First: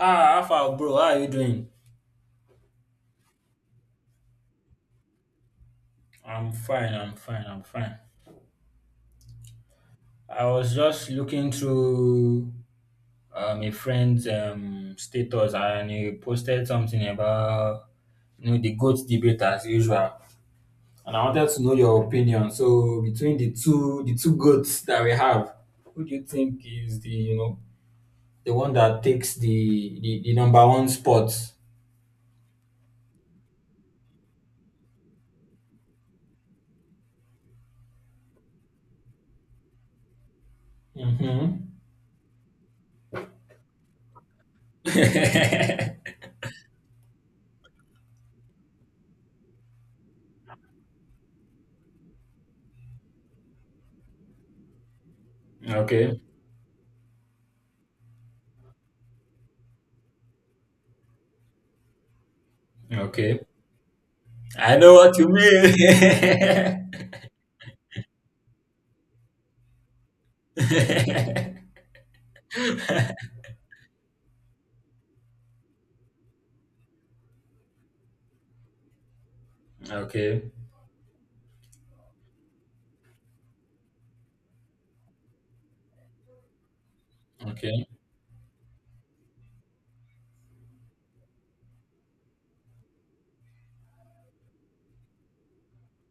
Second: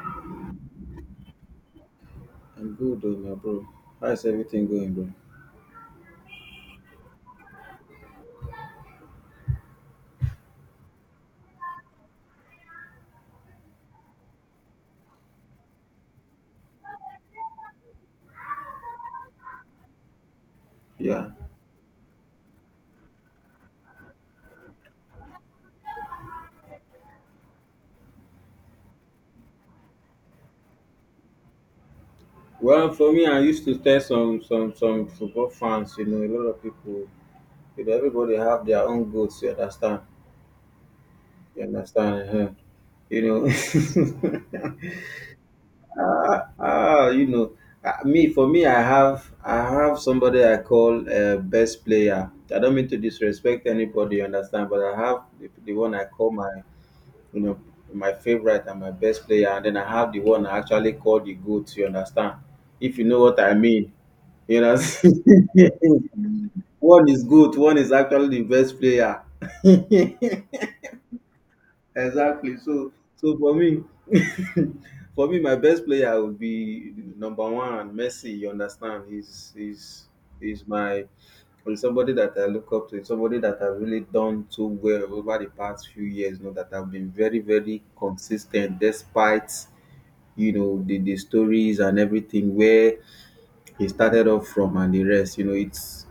Ah, Alpha, bro, how are you doing? I'm good, though, my bro. How's everything going, bro? I'm fine, I'm fine, I'm fine. I was just looking through a friend's status and he posted something about you know the goat debate as usual. And I Yeah. wanted to know your opinion. So between the two goats that we have, who do you think is the you know the one that takes the number one spot? Well, for me, I used to tell some football fans, a lot of people, everybody have their own goals. You understand? You Mm-hmm. understand? Huh? You know. ah, ah, you know. Ah, Me for me, I have somebody I call best player. I don't mean to disrespect anybody, you understand? But I have the one I Okay, call you know, my favorite and my best player. And then I have the one I actually call the GOAT, you understand? If you know what okay. I mean. You I know, know what you mean. one is good, one is actually the best player. Exactly. So for me, for me, my best player would be number one, Messi. You understand? Okay. he's my he's somebody that I look up to. He's somebody that I've really done so well over the past few years. You know that I've been very, very Okay. consistent, despite the stories and everything where he started off from and the rest. You know, it's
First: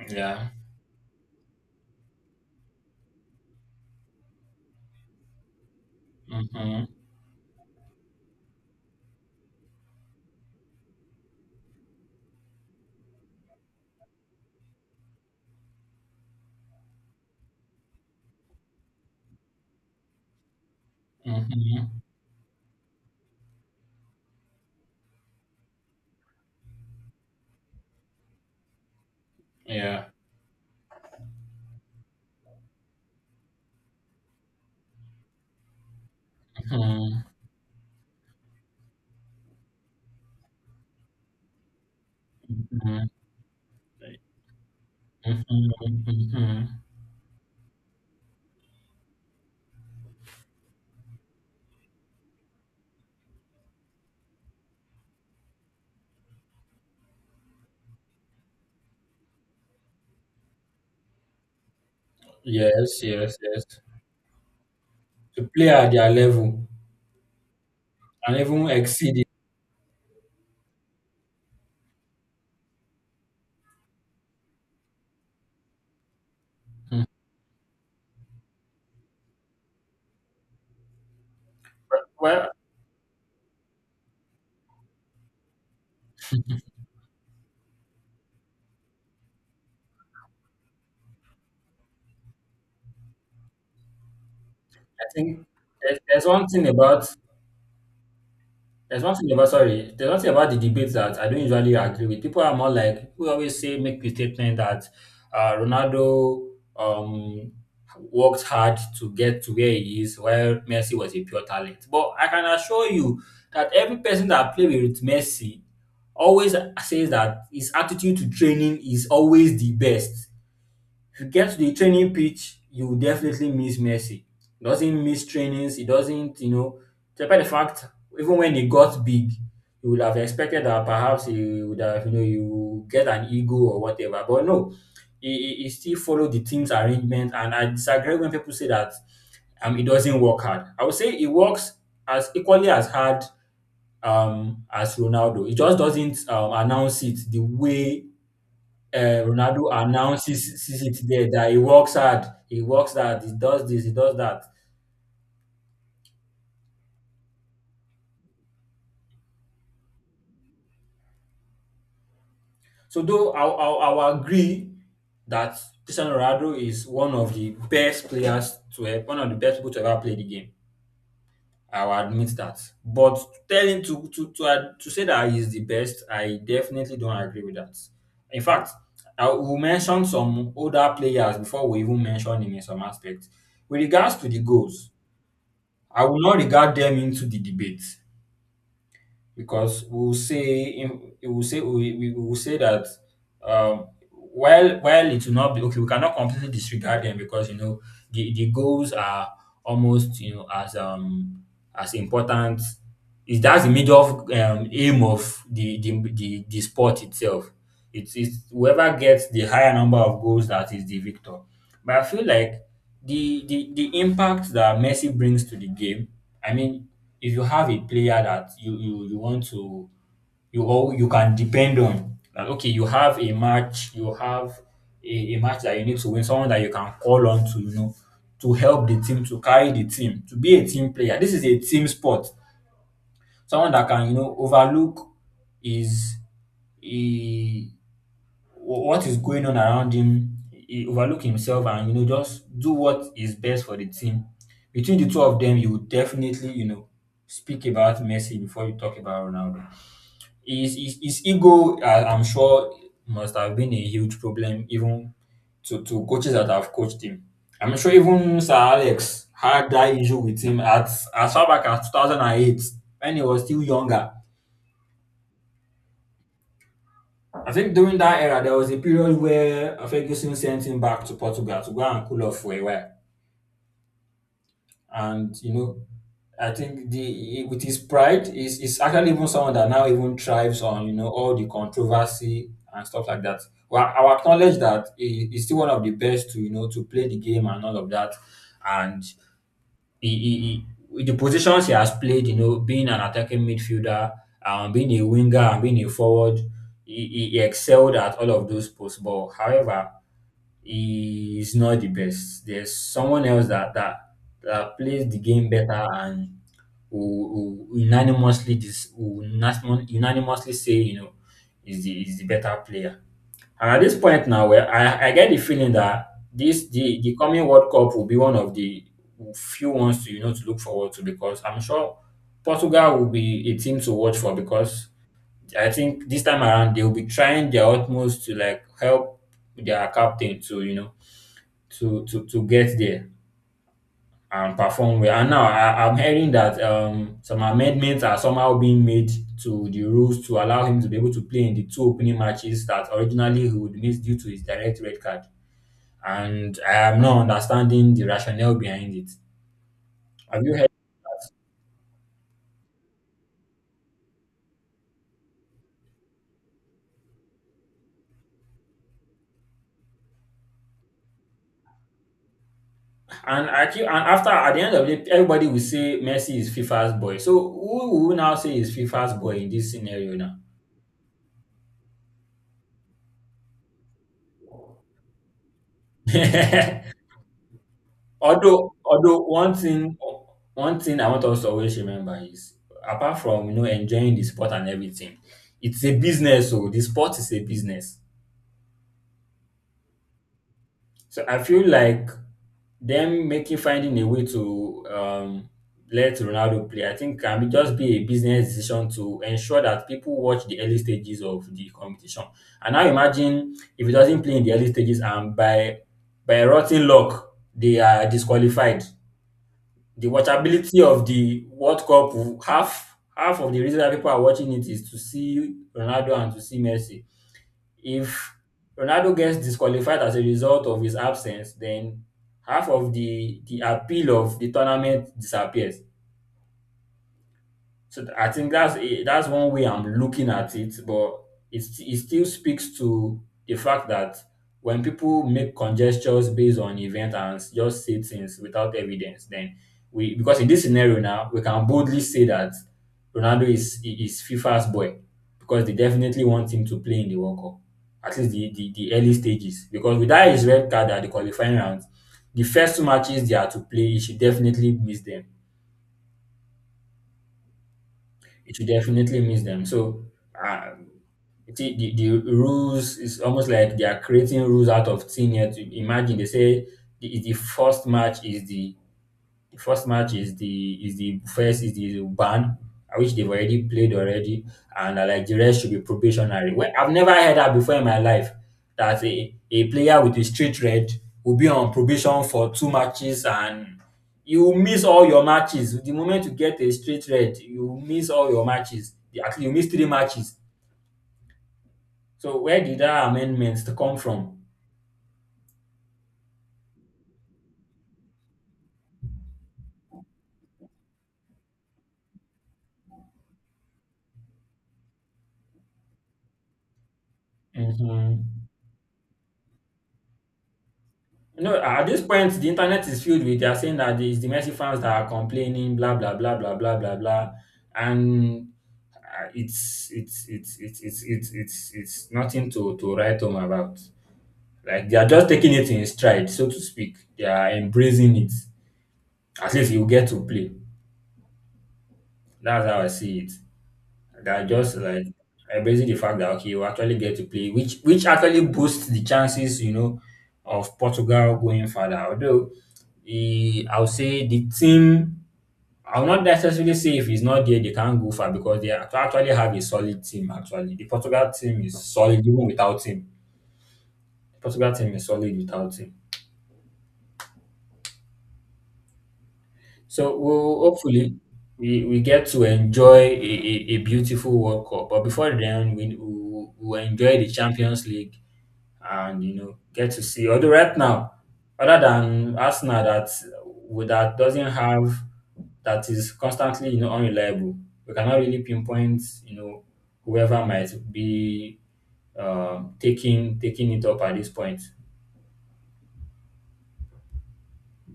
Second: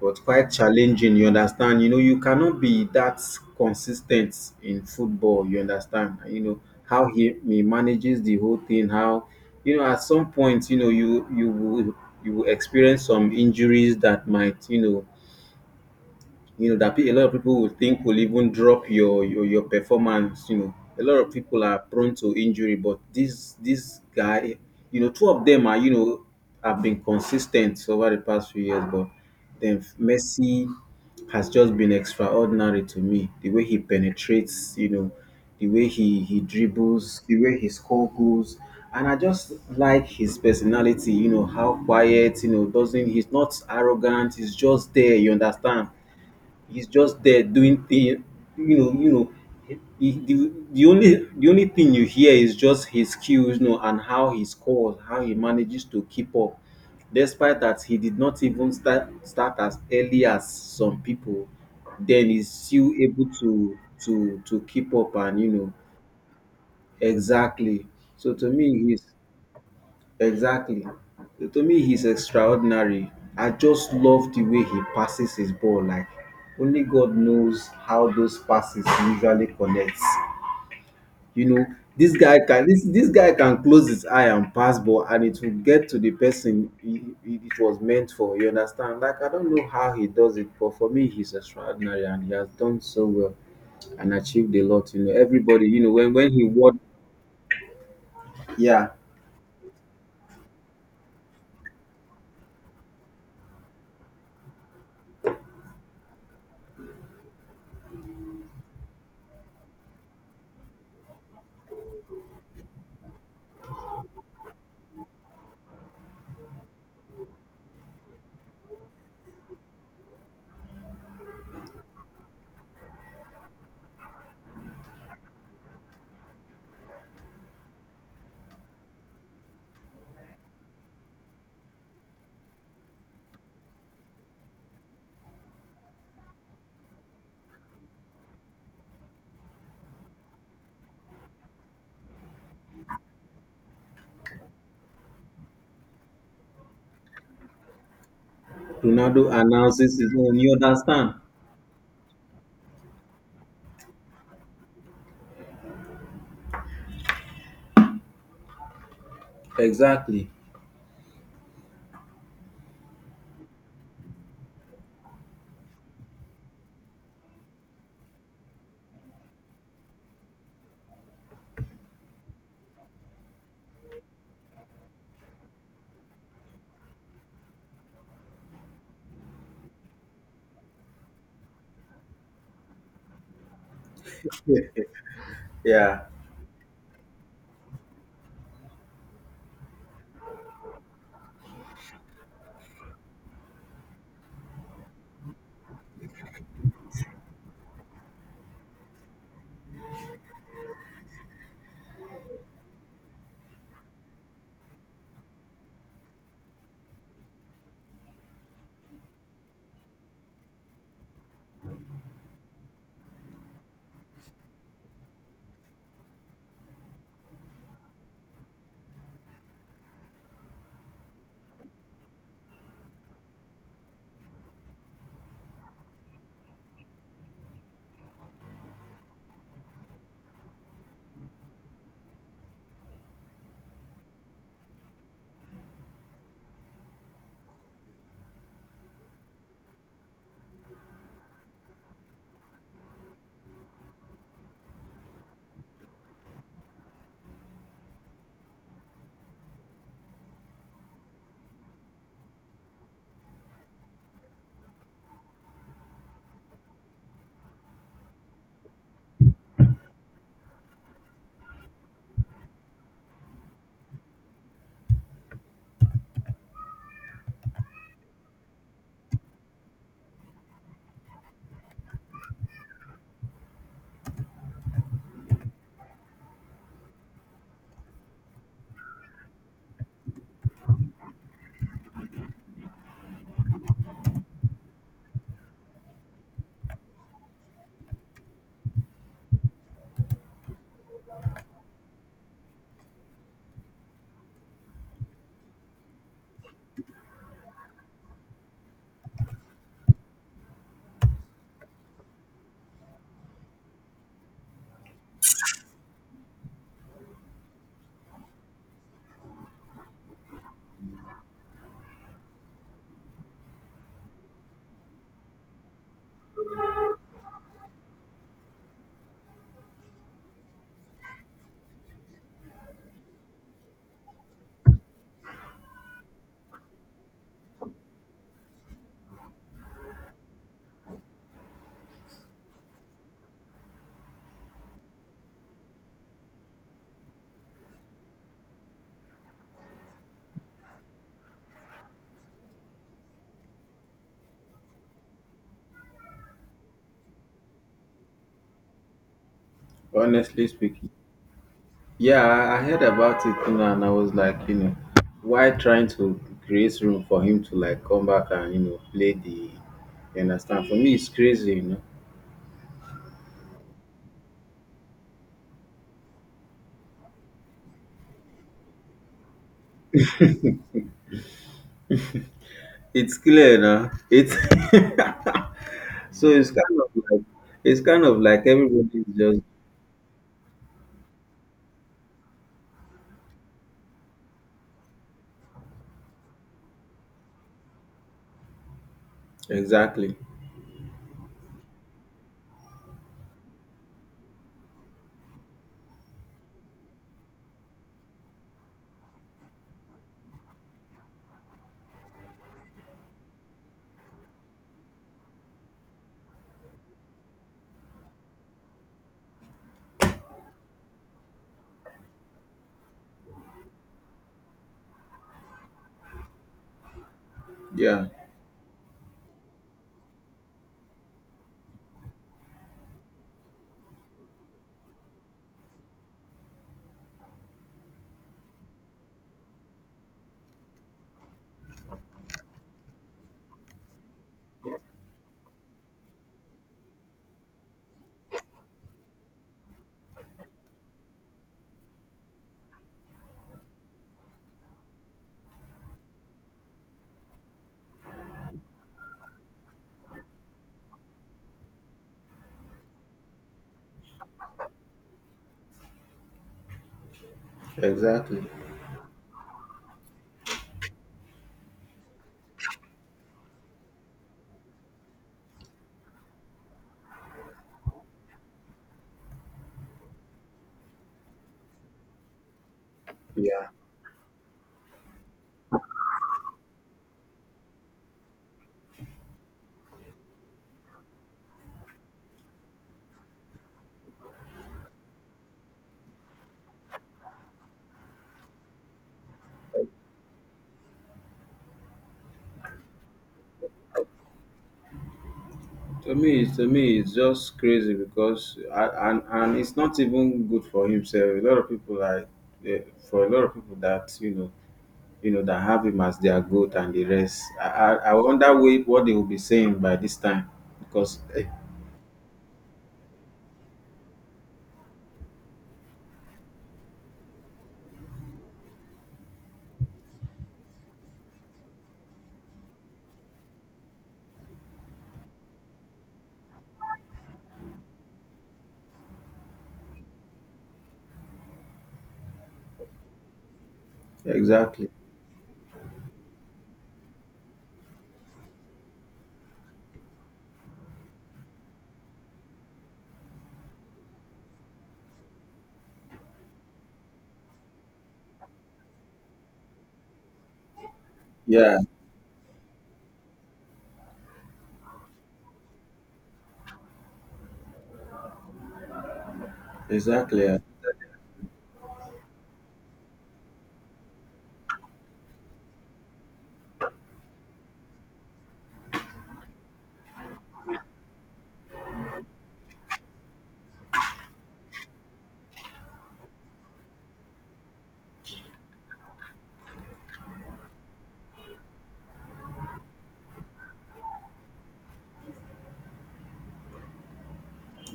was Yeah. quite challenging. You understand? You cannot be that consistent in football. You understand? You know Mm-hmm. how he manages the whole thing. How, at some point, you will experience some injuries that might, a lot of people will think, will even drop your performance. A lot of people are Mm-hmm. prone to injury, but this guy, two of them are, have been consistent over the past few years. But then Yeah. Messi has just been extraordinary to me. The way he penetrates, the way he Mm-hmm. dribbles, the way he scores goals. And I just like his personality. How quiet, Mm-hmm. doesn't he's not arrogant, he's just there, you understand? Mm-hmm. Mm-hmm. He's just there doing thing, you know, you know. He, the only thing you hear is just his skills, and how he scores, how he manages to keep up. Despite that, he did not even start as early as some people. Then he's still Yes, able yes, yes. to keep up. And To play at their level exactly. So and to even me, he's exceed it. exactly. To me, he's extraordinary. I just love the way he passes his ball. Like only Mhm. God knows how those passes usually connect. You know, this guy Well, can this this guy can close his eye and pass ball, and it will get to the person it was meant for. You understand? Like I don't know how he does it, but for me, he's extraordinary, and he has done so well and achieved a lot. I think there's, when there's when he one thing won, about yeah, there's one thing about the debates that I don't usually agree with. People are more like people always say make the statement that Ronaldo um worked hard to get to where he is, while Messi was a pure talent. But I can assure you that every person that played with Messi always says that his attitude to training is always the best. If you get to the training pitch, you will definitely miss Messi. He doesn't miss trainings. He doesn't, you know, despite the fact, even when he got big, you would have expected that perhaps he would have, you know, you get an ego or whatever. But no, he still followed the team's arrangement. And I disagree when people say that he doesn't work hard. I would say he works as equally as hard as Ronaldo. He just doesn't announce it the way Ronaldo Ronaldo announces his own. You announces sees it understand? there that he works hard, he works hard, he does this, he does that. Exactly. So though I will agree that Cristiano Ronaldo is one of the best players to have, one of the best people to ever play the game. I will admit that. But telling to say that he's the best, I definitely don't agree with that. In fact, I will mention some older players before we even mention him in some aspects. With regards to the goals, Yeah, I will not regard them into the debate. Because we will say in, we will say that while it will not be okay we cannot completely disregard them because you know the goals are almost you know as important is that's the major aim of the sport itself. It's whoever gets the higher number of goals that is the victor. But I feel like the impact that Messi brings to the game, I mean, if you have a player that you want to you all you can depend on. Like okay, you have a match, you have a match that you need to win, someone that you can call on to, you know, to help the team, to carry the team, to be a team player. This is a team sport. Someone that can, you know, overlook is what is going on around him. He overlook himself and you know just do what is best for the team. Between the two of them, you would definitely you know speak about Messi before you talk about Ronaldo. His ego, I'm sure, must have been a huge problem even to coaches that have coached him. I'm sure even Sir Alex had that issue with him at as far back as 2008 when he was still younger. I think during that era, there was a period where Ferguson sent him back to Portugal to go and cool off for a while. And, you know, I think the with his pride, is actually even someone that now even thrives on, you know, all the controversy and stuff like that. Well, I will acknowledge that he's still one of the best to, you know, to play the game and all of that. And he, he, he the positions he has played, you know, being an attacking midfielder, being a winger, and being a forward, he excelled at all of those posts. But however, he is not the best. There's someone else that that plays the game better and who unanimously this who unanimously say you know is the better player. And at this point now, where I get the feeling that this the coming World Cup will be one of the few ones to you know to look forward to because I'm sure Portugal will be a team to watch for because I think this time around they will be trying their utmost to like help their captain to you know to get there and perform well. And now I'm hearing that some amendments are somehow being made to the rules to allow him to be able to play in the two opening matches that originally he would miss due to his direct red card. And I am not understanding the rationale behind it. Have honestly you heard? speaking. Yeah, I heard about it, and I was like, why trying to create room for him to like come back and play the You understand? For me it's crazy, you know. And I keep, and after at the end of the day, everybody will say Messi is FIFA's boy. So who will we now say is FIFA's boy in this scenario It's clear now. It's so it's kind now? of like, Although everybody's although just, one thing I want us to always remember is apart from you know enjoying the sport and everything, it's a business. So the sport is a business. exactly. So I feel like them making finding a way to let Ronaldo play, I think can be just be a business decision to ensure that people watch the early stages of the competition. And now imagine if he doesn't play in the early stages and by rotten luck they are disqualified. The watchability of the World Cup, half of the reason that people are watching it is to see Ronaldo and to see Messi. Yeah, If Ronaldo gets disqualified as a result of his absence, then half of the appeal of the tournament disappears. So I think that's one way I'm looking at it, but it still speaks to the fact that when people make conjectures based on event and just say things without evidence, then we because in this scenario now we can boldly say that Ronaldo is FIFA's boy because they definitely want him to play in the World Cup at least the early stages because without his red card at the qualifying round, the first two matches they are to play, he should definitely miss them. exactly. It will definitely miss them. So, uh, you see, the rules is almost like they are creating rules out of thin air. To imagine they say the first match is the first match is the first is the ban, which they've already Yeah. played already, and like the rest should be probationary. Well, I've never heard that before in my life. That a player with a straight red will be on probation for two matches and you will miss all your matches. The moment you get a straight red, you will miss all your matches. At you miss three matches. So where did that amendment come from? To me, it's just crazy, because and it's not even good for himself. A lot of people are, eh, for a lot of people that, that have him as their goat and the rest. I Mhm. wonder what they will be saying by this time, because, No, at this point, the internet is filled with they are saying that it's the Messi fans that are complaining, blah blah blah blah blah blah blah, and it's nothing to write home about. Like they are just taking it in stride, so to speak. They are embracing it as if you get to play. That's how I see it. That just exactly, like embracing the fact that okay, you actually get to play, which actually boosts the chances, you know, of Portugal going further. Although the I'll say the team I'll not necessarily say if he's not there, they can't go far because they actually have a solid team. Actually, the Portugal team yeah, is solid even without him. Portugal team is solid without him. So exactly, yeah. we'll hopefully we get to enjoy a beautiful World Cup. But before then, we'll enjoy the Champions League and you know get to see. Although right now, other than Arsenal that with that doesn't have that is constantly you know unreliable, we cannot really pinpoint you know whoever might be taking it up at this point.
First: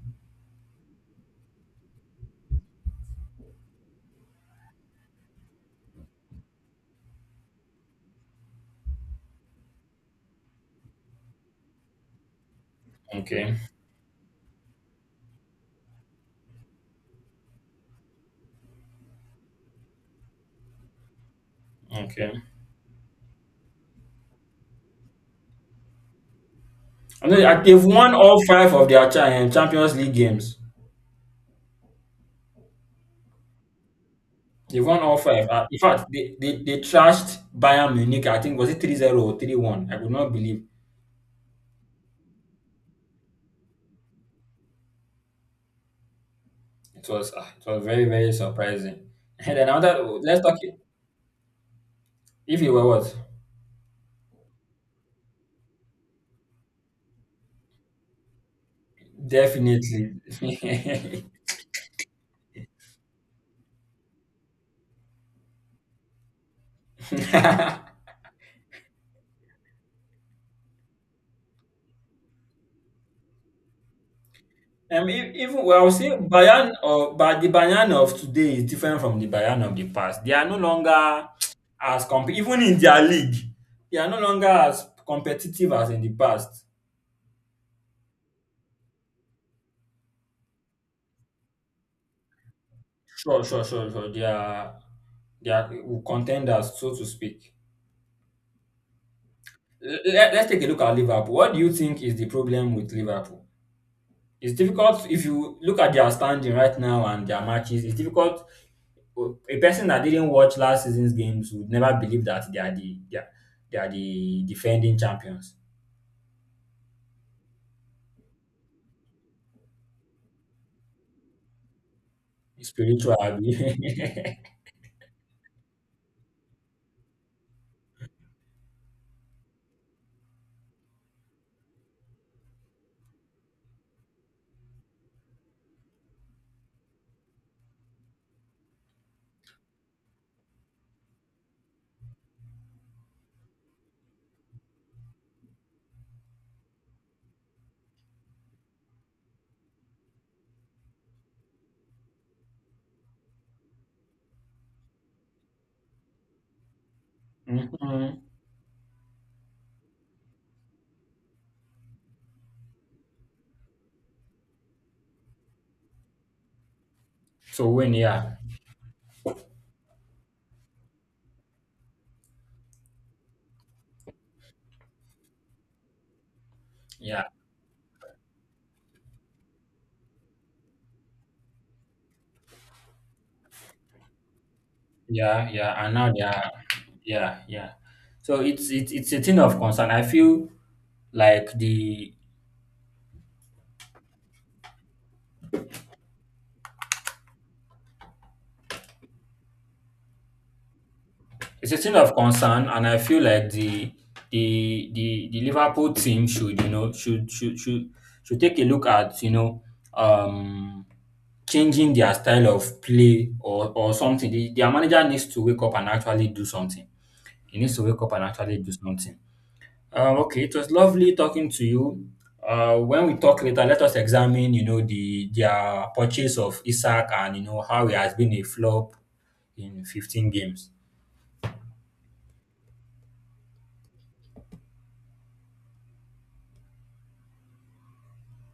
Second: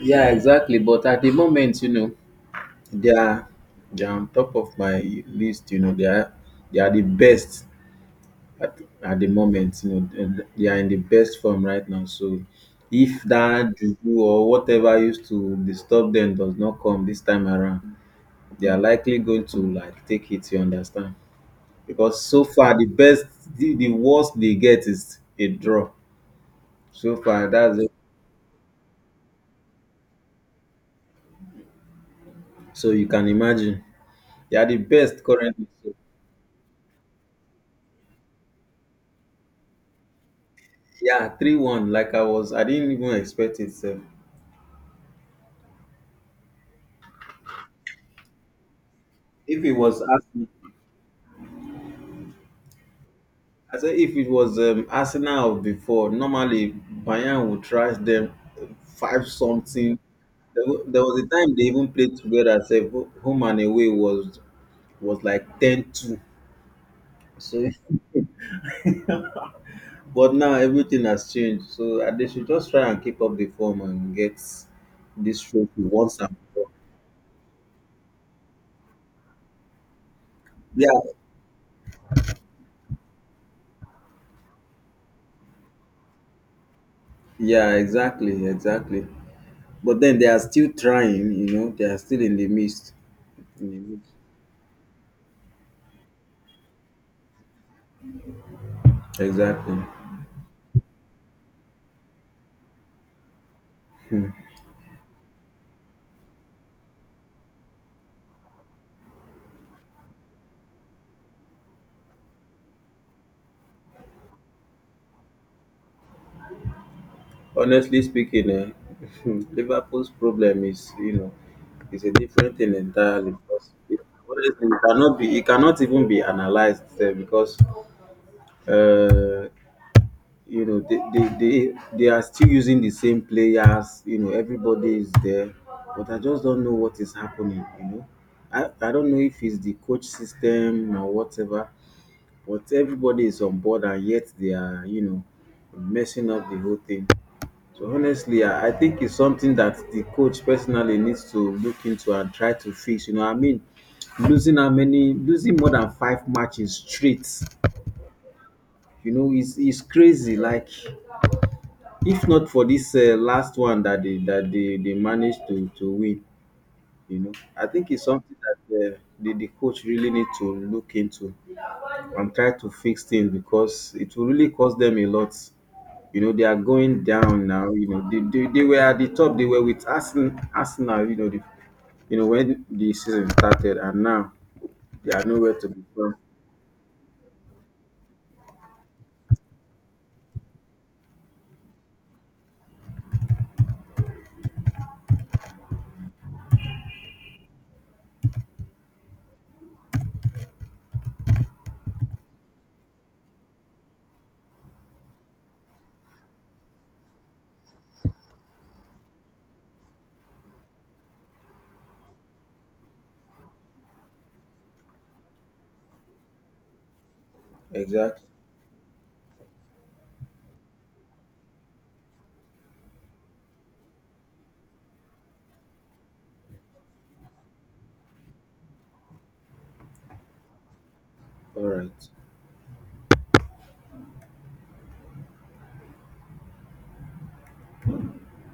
Yeah, exactly. But at the moment, you know, they are they are on top of my list. You know, they are the best. At the moment, you know, and they are in the best form right now. So if Okay, that juju or whatever used to disturb them does not come this time around, they are likely going to like take it, you understand? Because okay. so far the worst they get is a draw. So I know far that that's they've it. won all five of their Champions League games. So you can imagine. They are the They've won all best five. currently. In So, fact, they trashed Bayern Munich. I think was it 3-0 or 3-1. I could not believe. yeah, 3-1. Like I didn't even expect it. Sef. It was it was very very surprising. And If then it was another let's us talk it. If you were what I say if it was, Arsenal of before, normally Bayern would trash them, five something. definitely. There was a time they even played together. Say home and away was, like 10-2. So, but now everything has changed. So they should just try and keep up the form and get Um. Mean, this even trophy well, see, once and for all. Bayan or but the Bayan of today is different from the Bayan of the past. They are no Yeah, longer as comp even in their league, they are no longer as competitive as in the past. yeah, exactly, exactly. But then they are still trying. You know, they are still in the midst. Sure, sure, In the sure, midst. sure. They are contenders, so to speak. Exactly. Let's take a look at Liverpool. What do you think is the problem with Liverpool? It's difficult if you look at their standing right now and their matches. It's difficult. A person that didn't watch last season's games would never believe that they are they are the defending champions. Honestly speaking, Liverpool's problem is a different thing Spiritual. entirely. Because Mm-hmm. honestly, it cannot even be analyzed there, because, uh, you know, they are still using the same players. You know, everybody is there, but I just don't know what is happening. You know, I don't know if it's the coach system or whatever, but everybody is on board, and yet they are, messing up the whole thing. So honestly, I think it's something that the coach personally needs to look into and try to fix. You know, I mean, losing how many, losing more than five matches straight, you know, is crazy. Like, if not for this, last one that they managed to win, you know, I So think when it's yeah, something that, the coach really need to look into and try to fix things, because it will really cost them a lot. You know, they are going yeah, down now. You know, they were at the top. They were with Arsenal, you know, you know, when the season started, and now they are yeah, nowhere to yeah, be and now found. they are yeah, yeah. So it's a thing of concern. I feel like the It's a thing of concern, and I feel like the Liverpool team should you know should take a look at you know um changing their style of play or something. The, their manager needs to wake up and actually do something. He needs to wake up and Exactly. actually do something. Okay, it was lovely talking to you. When we talk later, let us examine you know the their purchase of Isaac and you know how he has been a flop in 15 games. All right.